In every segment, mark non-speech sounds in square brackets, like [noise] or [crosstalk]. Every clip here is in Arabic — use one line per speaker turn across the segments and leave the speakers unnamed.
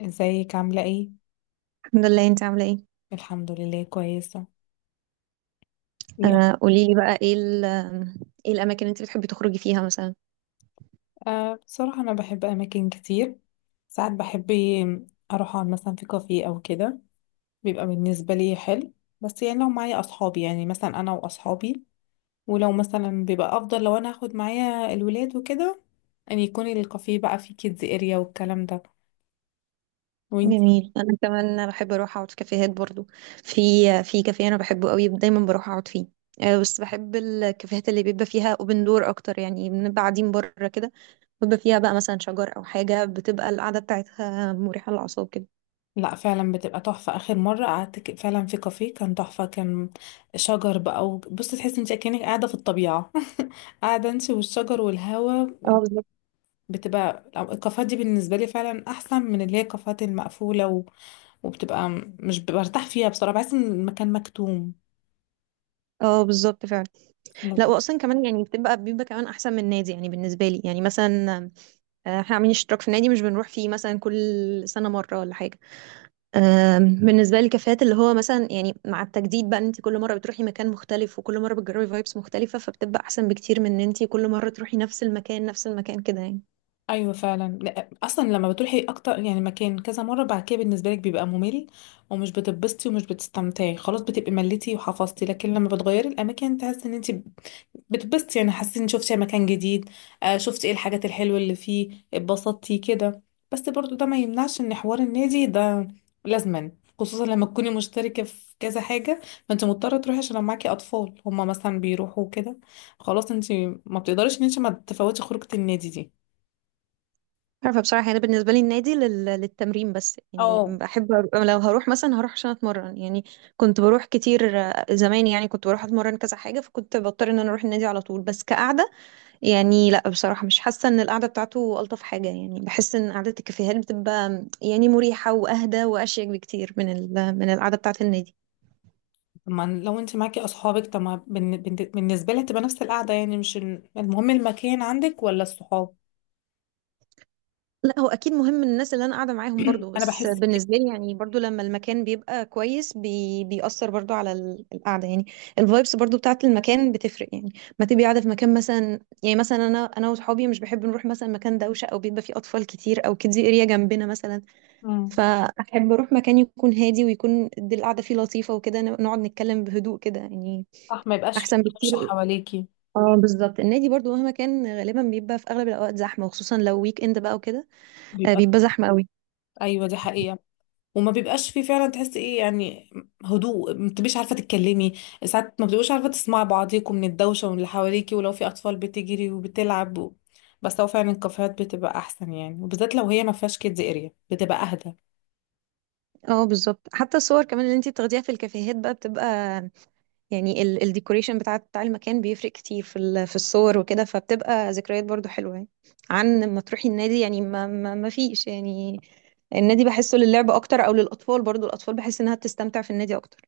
ازيك عاملة ايه؟
الحمد لله. انت عامله ايه؟
الحمد لله كويسة. يا-
قولي لي بقى ايه ايه الاماكن اللي انت بتحبي تخرجي فيها مثلا؟
أه بصراحة أنا بحب أماكن كتير. ساعات بحب أروح أقعد مثلا في كافيه أو كده، بيبقى بالنسبة لي حلو. بس يعني لو معايا أصحابي، يعني مثلا أنا وأصحابي، ولو مثلا بيبقى أفضل لو أنا هاخد معايا الولاد وكده، أن يكون الكافيه بقى فيه كيدز اريا والكلام ده. وانتي؟
جميل، انا كمان بحب اروح اقعد في كافيهات برضو. في في كافيه انا بحبه قوي دايما بروح اقعد فيه. بس بحب الكافيهات اللي بيبقى فيها اوبن دور اكتر، يعني بنبقى قاعدين بره كده، بيبقى فيها بقى مثلا شجر او حاجه، بتبقى القعده بتاعتها مريحه للاعصاب كده.
لا فعلا بتبقى تحفة. آخر مرة قعدت فعلا في كافيه كان تحفة، كان شجر بقى. وبصي تحسي انت كأنك قاعدة في الطبيعة، قاعدة امشي والشجر والهوا.
اه، بالظبط.
بتبقى الكافيهات دي بالنسبة لي فعلا أحسن من اللي هي الكافيهات المقفولة، و... وبتبقى مش برتاح فيها بصراحة، بحس إن المكان مكتوم.
اه، بالظبط فعلا.
لو...
لا، واصلا كمان يعني بتبقى كمان احسن من النادي يعني، بالنسبه لي يعني مثلا، احنا عاملين اشتراك في النادي مش بنروح فيه مثلا كل سنه مره ولا حاجه. بالنسبه لي كفايات اللي هو مثلا يعني مع التجديد بقى ان انت كل مره بتروحي مكان مختلف وكل مره بتجربي فايبس مختلفه، فبتبقى احسن بكتير من ان انت كل مره تروحي نفس المكان نفس المكان كده يعني.
أيوة فعلا. لا، أصلا لما بتروحي أكتر يعني مكان كذا مرة، بعد كده بالنسبة لك بيبقى ممل، ومش بتتبسطي ومش بتستمتعي، خلاص بتبقي مليتي وحفظتي. لكن لما بتغيري الأماكن تحس إن انت بتبسطي، يعني حسيتي ان شفتي مكان جديد، شفتي ايه الحاجات الحلوة اللي فيه، اتبسطتي كده. بس برضو ده ما يمنعش ان حوار النادي ده لازما، خصوصا لما تكوني مشتركة في كذا حاجة، ما انت مضطرة تروحي. عشان لو معاكي اطفال هما مثلا بيروحوا كده، خلاص انت ما بتقدريش ان انت ما تفوتي خروجة النادي دي.
عارفه بصراحه، يعني انا بالنسبه لي النادي للتمرين بس يعني،
اه.
بحب لو هروح مثلا هروح عشان اتمرن يعني. كنت بروح كتير زمان يعني، كنت بروح اتمرن كذا حاجه، فكنت بضطر ان انا اروح النادي على طول. بس كقعده يعني، لا بصراحة مش حاسة ان القعدة بتاعته ألطف حاجة، يعني بحس ان قعدة الكافيهات بتبقى يعني مريحة وأهدى وأشيك بكتير من من القعدة بتاعة النادي.
طب ما لو انت معاكي اصحابك، طب ما بالنسبة لها تبقى نفس القعدة يعني، مش المهم المكان عندك ولا الصحاب؟
لا، هو أكيد مهم الناس اللي أنا قاعدة معاهم برضو،
انا
بس
بحس كده.
بالنسبة لي يعني برضو لما المكان بيبقى كويس بيأثر برضو على القعدة يعني. الفايبس برضو بتاعة المكان بتفرق يعني. ما تبقي قاعدة في مكان مثلا، يعني مثلا، أنا وصحابي مش بحب نروح مثلا مكان دوشة أو بيبقى فيه أطفال كتير أو كيدز اريا جنبنا مثلا.
مم.
فأحب أروح مكان يكون هادي، ويكون دي القعدة فيه لطيفة وكده، نقعد نتكلم بهدوء كده يعني.
صح، ما يبقاش في
أحسن
دوشة
بكتير.
حواليكي.
اه، بالظبط، النادي برضو مهما كان غالبا بيبقى في أغلب الأوقات زحمة، وخصوصا لو ويك إند بقى وكده.
بيبقى
بيبقى زحمة قوي.
ايوه دي حقيقه. وما بيبقاش فيه فعلا، تحس ايه يعني هدوء، ما بتبقيش عارفه تتكلمي، ساعات ما بتبقوش عارفه تسمعي بعضيكم من الدوشه ومن اللي حواليكي، ولو في اطفال بتجري وبتلعب. و... بس هو فعلا الكافيهات بتبقى احسن يعني، وبالذات لو هي ما فيهاش كيدز اريا بتبقى اهدى.
اه بالظبط، حتى الصور كمان اللي انتي بتاخديها في الكافيهات بقى بتبقى، يعني الديكوريشن بتاع المكان بيفرق كتير في في الصور وكده، فبتبقى ذكريات برضو حلوة يعني، عن ما تروحي النادي يعني، ما فيش يعني. النادي بحسه للعب اكتر او للاطفال، برضو الاطفال بحس انها بتستمتع في النادي اكتر.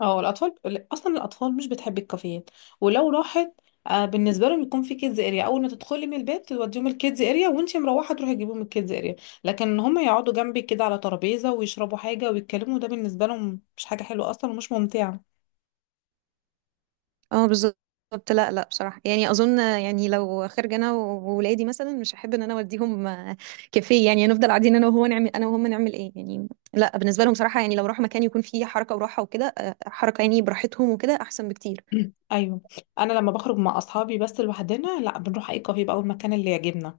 اه الاطفال، اصلا الاطفال مش بتحب الكافيهات، ولو راحت، بالنسبه لهم يكون في كيدز اريا. اول ما تدخلي من البيت توديهم الكيدز اريا، وانتي مروحه تروحي تجيبيهم الكيدز اريا. لكن هم يقعدوا جنبي كده على ترابيزه ويشربوا حاجه ويتكلموا، ده بالنسبه لهم مش حاجه حلوه اصلا ومش ممتعه.
اه بالظبط. لا بصراحة يعني، أظن يعني لو خارجة أنا وولادي مثلا مش هحب إن أنا أوديهم كافيه يعني، نفضل قاعدين أنا وهو نعمل، أنا وهم نعمل إيه يعني؟ لا، بالنسبة لهم صراحة يعني، لو راحوا مكان يكون فيه حركة وراحة وكده، حركة يعني براحتهم وكده أحسن بكتير.
ايوه. انا لما بخرج مع اصحابي بس لوحدنا، لا، بنروح اي كافيه بقى او المكان اللي يعجبنا،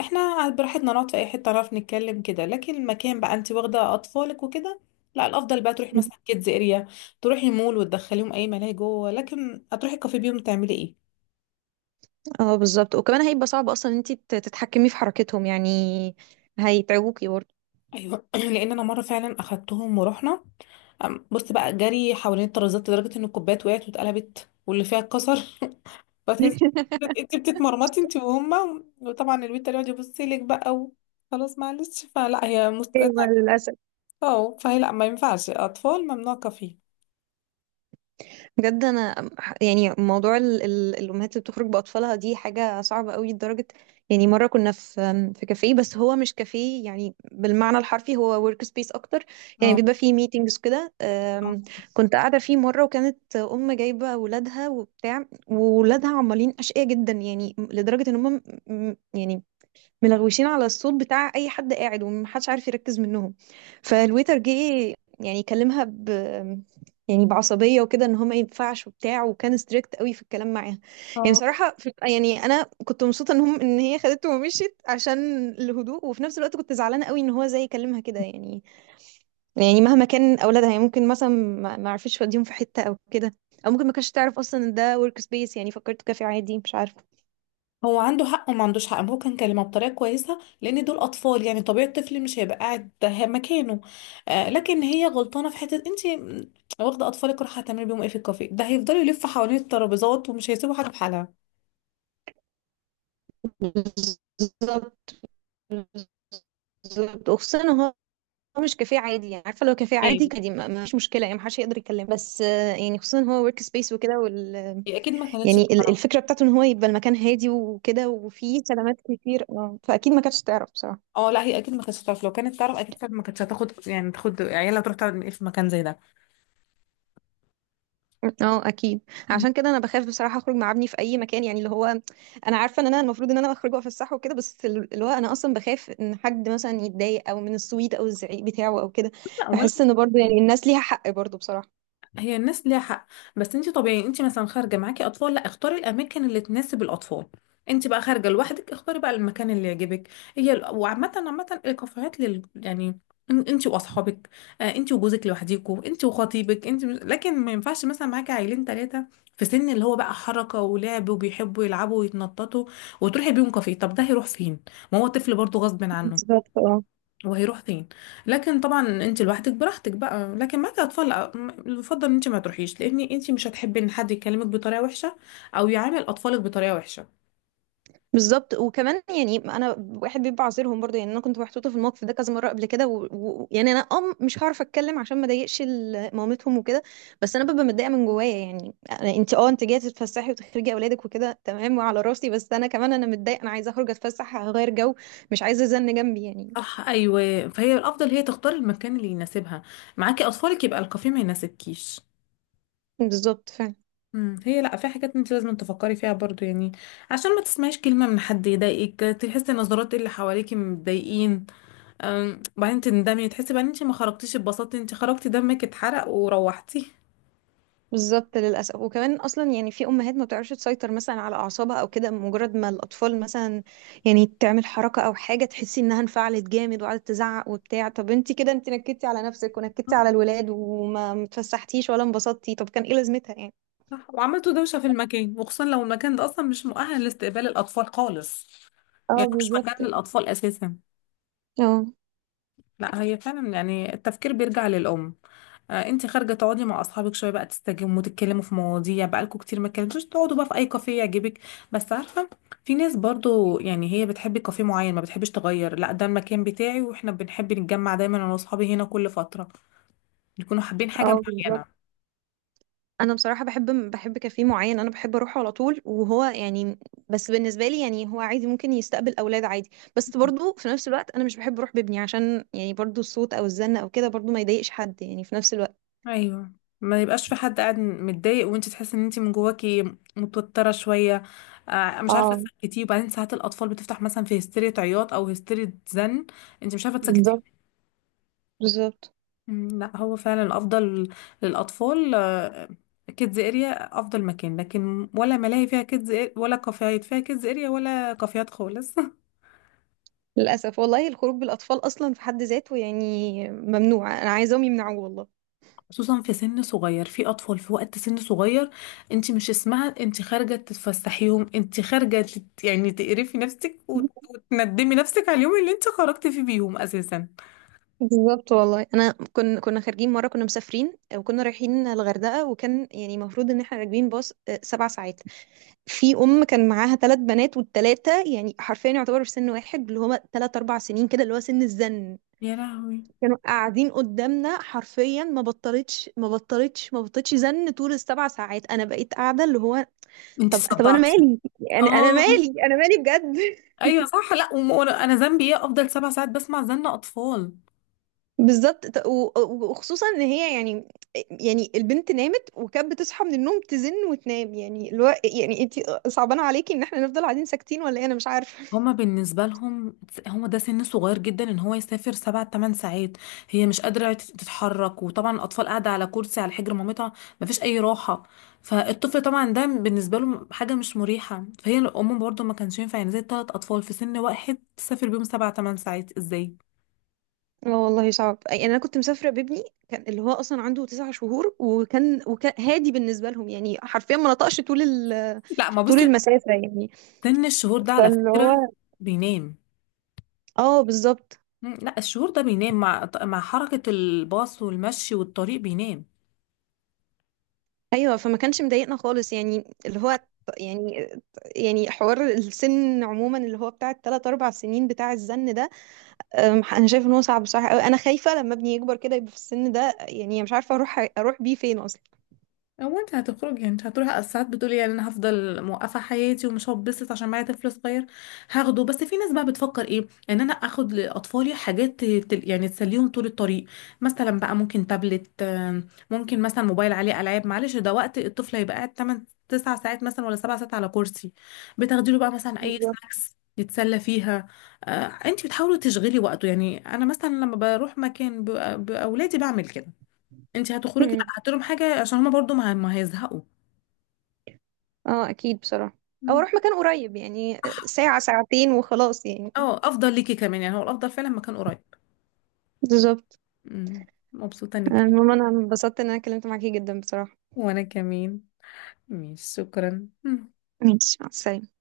احنا براحتنا نقعد في اي حته نعرف نتكلم كده. لكن المكان بقى انت واخده اطفالك وكده، لا الافضل بقى تروحي مثلا كيدز اريا، تروحي مول وتدخليهم اي ملاهي جوه. لكن هتروحي الكافيه بيهم تعملي ايه؟
اه بالظبط، وكمان هيبقى صعب أصلا إن أنت تتحكمي في حركتهم يعني، هيتعبوكي برضه.
ايوه [clears throat] لان انا مره فعلا اخدتهم ورحنا، بص بقى جري حوالين الترابيزات لدرجه ان الكوبايات وقعت واتقلبت واللي فيها اتكسر. فتحس
[laughs]
انت بتتمرمطي انت وهما، وطبعا البنت اللي يقعد يبص لك بقى. و... خلاص معلش، فلا هي مست...
ايوه، للاسف.
اه فهي لا، ما ينفعش اطفال، ممنوع كفيف.
بجد انا يعني موضوع الامهات اللي بتخرج باطفالها دي حاجه صعبه قوي لدرجه، يعني مره كنا في كافيه، بس هو مش كافيه يعني بالمعنى الحرفي، هو ورك سبيس اكتر، يعني
اه.
بيبقى فيه ميتينجز كده.
اه.
كنت قاعده فيه مره، وكانت ام جايبه ولادها وبتاع، وولادها عمالين اشقياء جدا يعني لدرجه ان هم ملغوشين على الصوت بتاع اي حد قاعد ومحدش عارف يركز منهم. فالويتر جه يعني كلمها يعني بعصبيه وكده، ان هو ما ينفعش وبتاع، وكان ستريكت قوي في الكلام معاها. يعني
آه.
بصراحه في يعني انا كنت مبسوطه ان هم ان هي خدته ومشيت عشان الهدوء، وفي نفس الوقت كنت زعلانه قوي ان هو زي كلمها كده يعني. يعني مهما كان اولادها يعني، ممكن مثلا ما عرفش يوديهم في حته او كده، او ممكن ما كانش تعرف اصلا ان ده ورك سبيس يعني، فكرته كافي عادي مش عارفه.
هو عنده حق وما عندوش حق، هو كان كلمه بطريقه كويسه لان دول اطفال، يعني طبيعي الطفل مش هيبقى قاعد مكانه. آه لكن هي غلطانه في حته، انت واخده اطفالك رايحه هتعملي بيهم ايه في الكافيه؟ ده هيفضلوا يلفوا حوالين الترابيزات ومش هيسيبوا حاجه في حالها.
بالظبط. بالضبط، وخصوصًا إن هو مش كافيه عادي، يعني عارفة لو كافيه
ايه.
عادي كان دي ما فيش مشكلة يعني، ما حدش هيقدر يكلمه، بس يعني خصوصًا إن هو work space وكده
هي اكيد ما كانتش.
يعني الفكرة بتاعته إن هو يبقى المكان هادي وكده وفيه خدمات كتير، فأكيد ما كانتش تعرف بصراحة.
اه لا هي اكيد ما كانتش هتعرف. لو كانت تعرف اكيد كانت ما كانتش هتاخد، يعني تاخد عيالها تروح تقعد في مكان زي
أكيد، عشان كده أنا باخاف بصراحة أخرج مع ابني في أي مكان، يعني اللي هو أنا عارفة إن أنا المفروض إن أنا باخرج وأفسحه الصح وكده، بس اللي هو أنا أصلًا باخاف إن حد مثلًا يتضايق أو من الصويت أو الزعيق بتاعه أو كده،
ده.
باحس إن برضه يعني الناس ليها حق برضه بصراحة.
هي الناس ليها حق، بس انت طبيعي انت مثلا خارجه معاكي اطفال، لا اختاري الاماكن اللي تناسب الاطفال. انت بقى خارجه لوحدك اختاري بقى المكان اللي يعجبك. وعامه عامه الكافيهات لل يعني، انت واصحابك، انت وجوزك لوحديكوا، انت وخطيبك انت. لكن ما ينفعش مثلا معاكي عيلين 3 في سن اللي هو بقى حركه ولعب وبيحبوا يلعبوا ويتنططوا، وتروحي بيهم كافيه، طب ده هيروح فين؟ ما هو طفل برضه غصب عنه،
بالضبط، آه.
وهيروح فين؟ لكن طبعا انت لوحدك براحتك بقى، لكن معاكي اطفال لا، يفضل ان انت ما تروحيش لان انت مش هتحبي ان حد يكلمك بطريقه وحشه، او يعامل اطفالك بطريقه وحشه.
بالظبط وكمان يعني انا واحد بيبقى عذرهم برضه، يعني انا كنت محطوطه في الموقف ده كذا مره قبل كده يعني انا ام مش هعرف اتكلم عشان ما اضايقش مامتهم وكده. بس انا ببقى متضايقه من جوايا يعني، انت اه انت جايه تتفسحي وتخرجي اولادك وكده تمام وعلى راسي، بس انا كمان انا متضايقه انا عايزه اخرج اتفسح اغير جو، مش عايزه زن جنبي يعني.
صح ايوه. فهي الافضل هي تختار المكان اللي يناسبها. معاكي اطفالك يبقى الكافيه ما يناسبكيش.
بالظبط.
مم، هي لا، في حاجات انت لازم تفكري فيها برضو يعني، عشان ما تسمعيش كلمه من حد يضايقك، تحسي نظرات اللي حواليكي متضايقين، بعدين تندمي تحسي بقى ان انت ما خرجتيش اتبسطتي، انت خرجتي دمك اتحرق وروحتي.
بالظبط للأسف، وكمان أصلا يعني في أمهات ما بتعرفش تسيطر مثلا على أعصابها أو كده، مجرد ما الأطفال مثلا يعني تعمل حركة أو حاجة تحسي إنها انفعلت جامد وقعدت تزعق وبتاع، طب أنت كده أنت نكدتي على نفسك ونكدتي على الولاد وما متفسحتيش ولا انبسطتي، طب كان إيه لازمتها يعني؟
صح وعملتوا دوشة في المكان، وخصوصا لو المكان ده أصلا مش مؤهل لاستقبال الأطفال خالص، يعني
اه
مش
بالظبط.
مكان للأطفال أساسا.
اه،
لا هي فعلا يعني التفكير بيرجع للأم. آه أنت خارجة تقعدي مع أصحابك شوية بقى، تستجموا تتكلموا في مواضيع بقالكوا كتير ما اتكلمتوش، تقعدوا بقى في أي كافيه يعجبك. بس عارفة، في ناس برضو يعني هي بتحب كافيه معين ما بتحبش تغير، لا ده المكان بتاعي واحنا بنحب نتجمع دايما أنا وأصحابي هنا، كل فترة يكونوا حابين حاجة
اه بالظبط،
معينة.
انا بصراحه بحب كافيه معين، انا بحب اروحه على طول، وهو يعني بس بالنسبه لي يعني هو عادي ممكن يستقبل اولاد عادي، بس برضو في نفس الوقت انا مش بحب اروح بابني عشان يعني برضو الصوت او الزن او كده، برضو ما يضايقش حد يعني في نفس الوقت.
ايوه. ما يبقاش في حد قاعد متضايق، وانت تحسي ان انت من جواكي متوتره شويه، مش عارفه
اه
تسكتيه. وبعدين ساعات الاطفال بتفتح مثلا في هستيريا عياط او هستيريا زن، انت مش عارفه تسكتيهم.
بالظبط. بالظبط،
مم، لا هو فعلا الافضل للاطفال كيدز اريا افضل مكان، لكن ولا ملاهي فيها كيدز، ولا كافيهات فيها كيدز اريا، ولا كافيهات خالص.
للاسف والله الخروج بالاطفال اصلا في حد ذاته يعني ممنوع، انا عايزاهم يمنعوه والله.
خصوصا في سن صغير، في اطفال في وقت سن صغير. انت مش اسمها انت خارجه تتفسحيهم، انت خارجه يعني تقرفي نفسك
[laughs]
وتندمي نفسك على اليوم اللي انت خرجتي فيه بيهم اساسا.
بالظبط والله، انا كنا خارجين مره، كنا مسافرين وكنا رايحين الغردقه، وكان يعني المفروض ان احنا راكبين باص 7 ساعات. في ام كان معاها 3 بنات، والثلاثه يعني حرفيا يعتبروا في سن واحد، اللي هما 3 4 سنين كده، اللي هو سن الزن.
يا لهوي.
كانوا قاعدين قدامنا حرفيا ما بطلتش زن طول السبع ساعات، انا بقيت قاعده اللي هو،
انت
طب انا
صدعتي.
مالي، يعني انا
اه.
مالي، انا مالي. بجد. [laughs]
ايوه صح. لا وانا ذنبي ايه افضل 7 ساعات بسمع زن اطفال؟
بالظبط وخصوصا ان هي يعني، يعني البنت نامت وكانت بتصحى من النوم تزن وتنام، يعني اللي هو يعني انت صعبان عليكي ان احنا نفضل قاعدين ساكتين ولا ايه، انا مش عارفه.
هما بالنسبة لهم، هما ده سن صغير جدا ان هو يسافر 7 8 ساعات. هي مش قادرة تتحرك، وطبعا الاطفال قاعدة على كرسي على حجر مامتها، مفيش اي راحة. فالطفل طبعا ده بالنسبة له حاجة مش مريحة. فهي الام برضو ما كانش ينفع، يعني زي 3 اطفال في سن واحد تسافر بيهم 7 8 ساعات ازاي؟
لا والله صعب، يعني انا كنت مسافره بابني كان اللي هو اصلا عنده 9 شهور، وكان هادي بالنسبه لهم يعني حرفيا ما نطقش طول
لا ما بص،
طول المسافه يعني،
سن الشهور ده على
فاللي
فكرة
هو
بينام.
اه بالظبط.
مم، لا الشهور ده بينام، مع حركة الباص والمشي والطريق بينام.
ايوه، فما كانش مضايقنا خالص يعني اللي هو يعني يعني حوار السن عموما اللي هو بتاع الثلاث اربع سنين بتاع الزن ده. انا شايف ان هو صعب بصراحه قوي، انا خايفه لما ابني يكبر كده يبقى في السن ده، يعني مش عارفه اروح بيه فين اصلا.
هو انت هتخرجي، انت هتروحي ساعات بتقولي يعني انا هفضل موقفه حياتي ومش هتبسط عشان معايا طفل صغير، هاخده. بس في ناس بقى بتفكر ايه، ان انا اخد لاطفالي حاجات يعني تسليهم طول الطريق. مثلا بقى ممكن تابلت، ممكن مثلا موبايل عليه العاب. معلش ده وقت الطفل هيبقى قاعد 8 9 ساعات مثلا ولا 7 ساعات على كرسي. بتاخدي له بقى مثلا اي
بالظبط.
سناكس يتسلى فيها، انت بتحاولي تشغلي وقته يعني. انا مثلا لما بروح مكان باولادي بعمل كده. انت هتخرجي لا هات لهم حاجه عشان هما برضو ما هيزهقوا.
اه اكيد بصراحة. او
مم.
اروح مكان قريب يعني
صح.
ساعة ساعتين وخلاص يعني.
اه افضل ليكي كمان يعني، هو الافضل فعلا مكان قريب.
بالظبط.
مم. مبسوطه انك.
المهم انا انبسطت ان انا اتكلمت معاكي جدا بصراحة.
وانا كمان. ماشي، شكرا. مم.
ماشي، مع السلامة.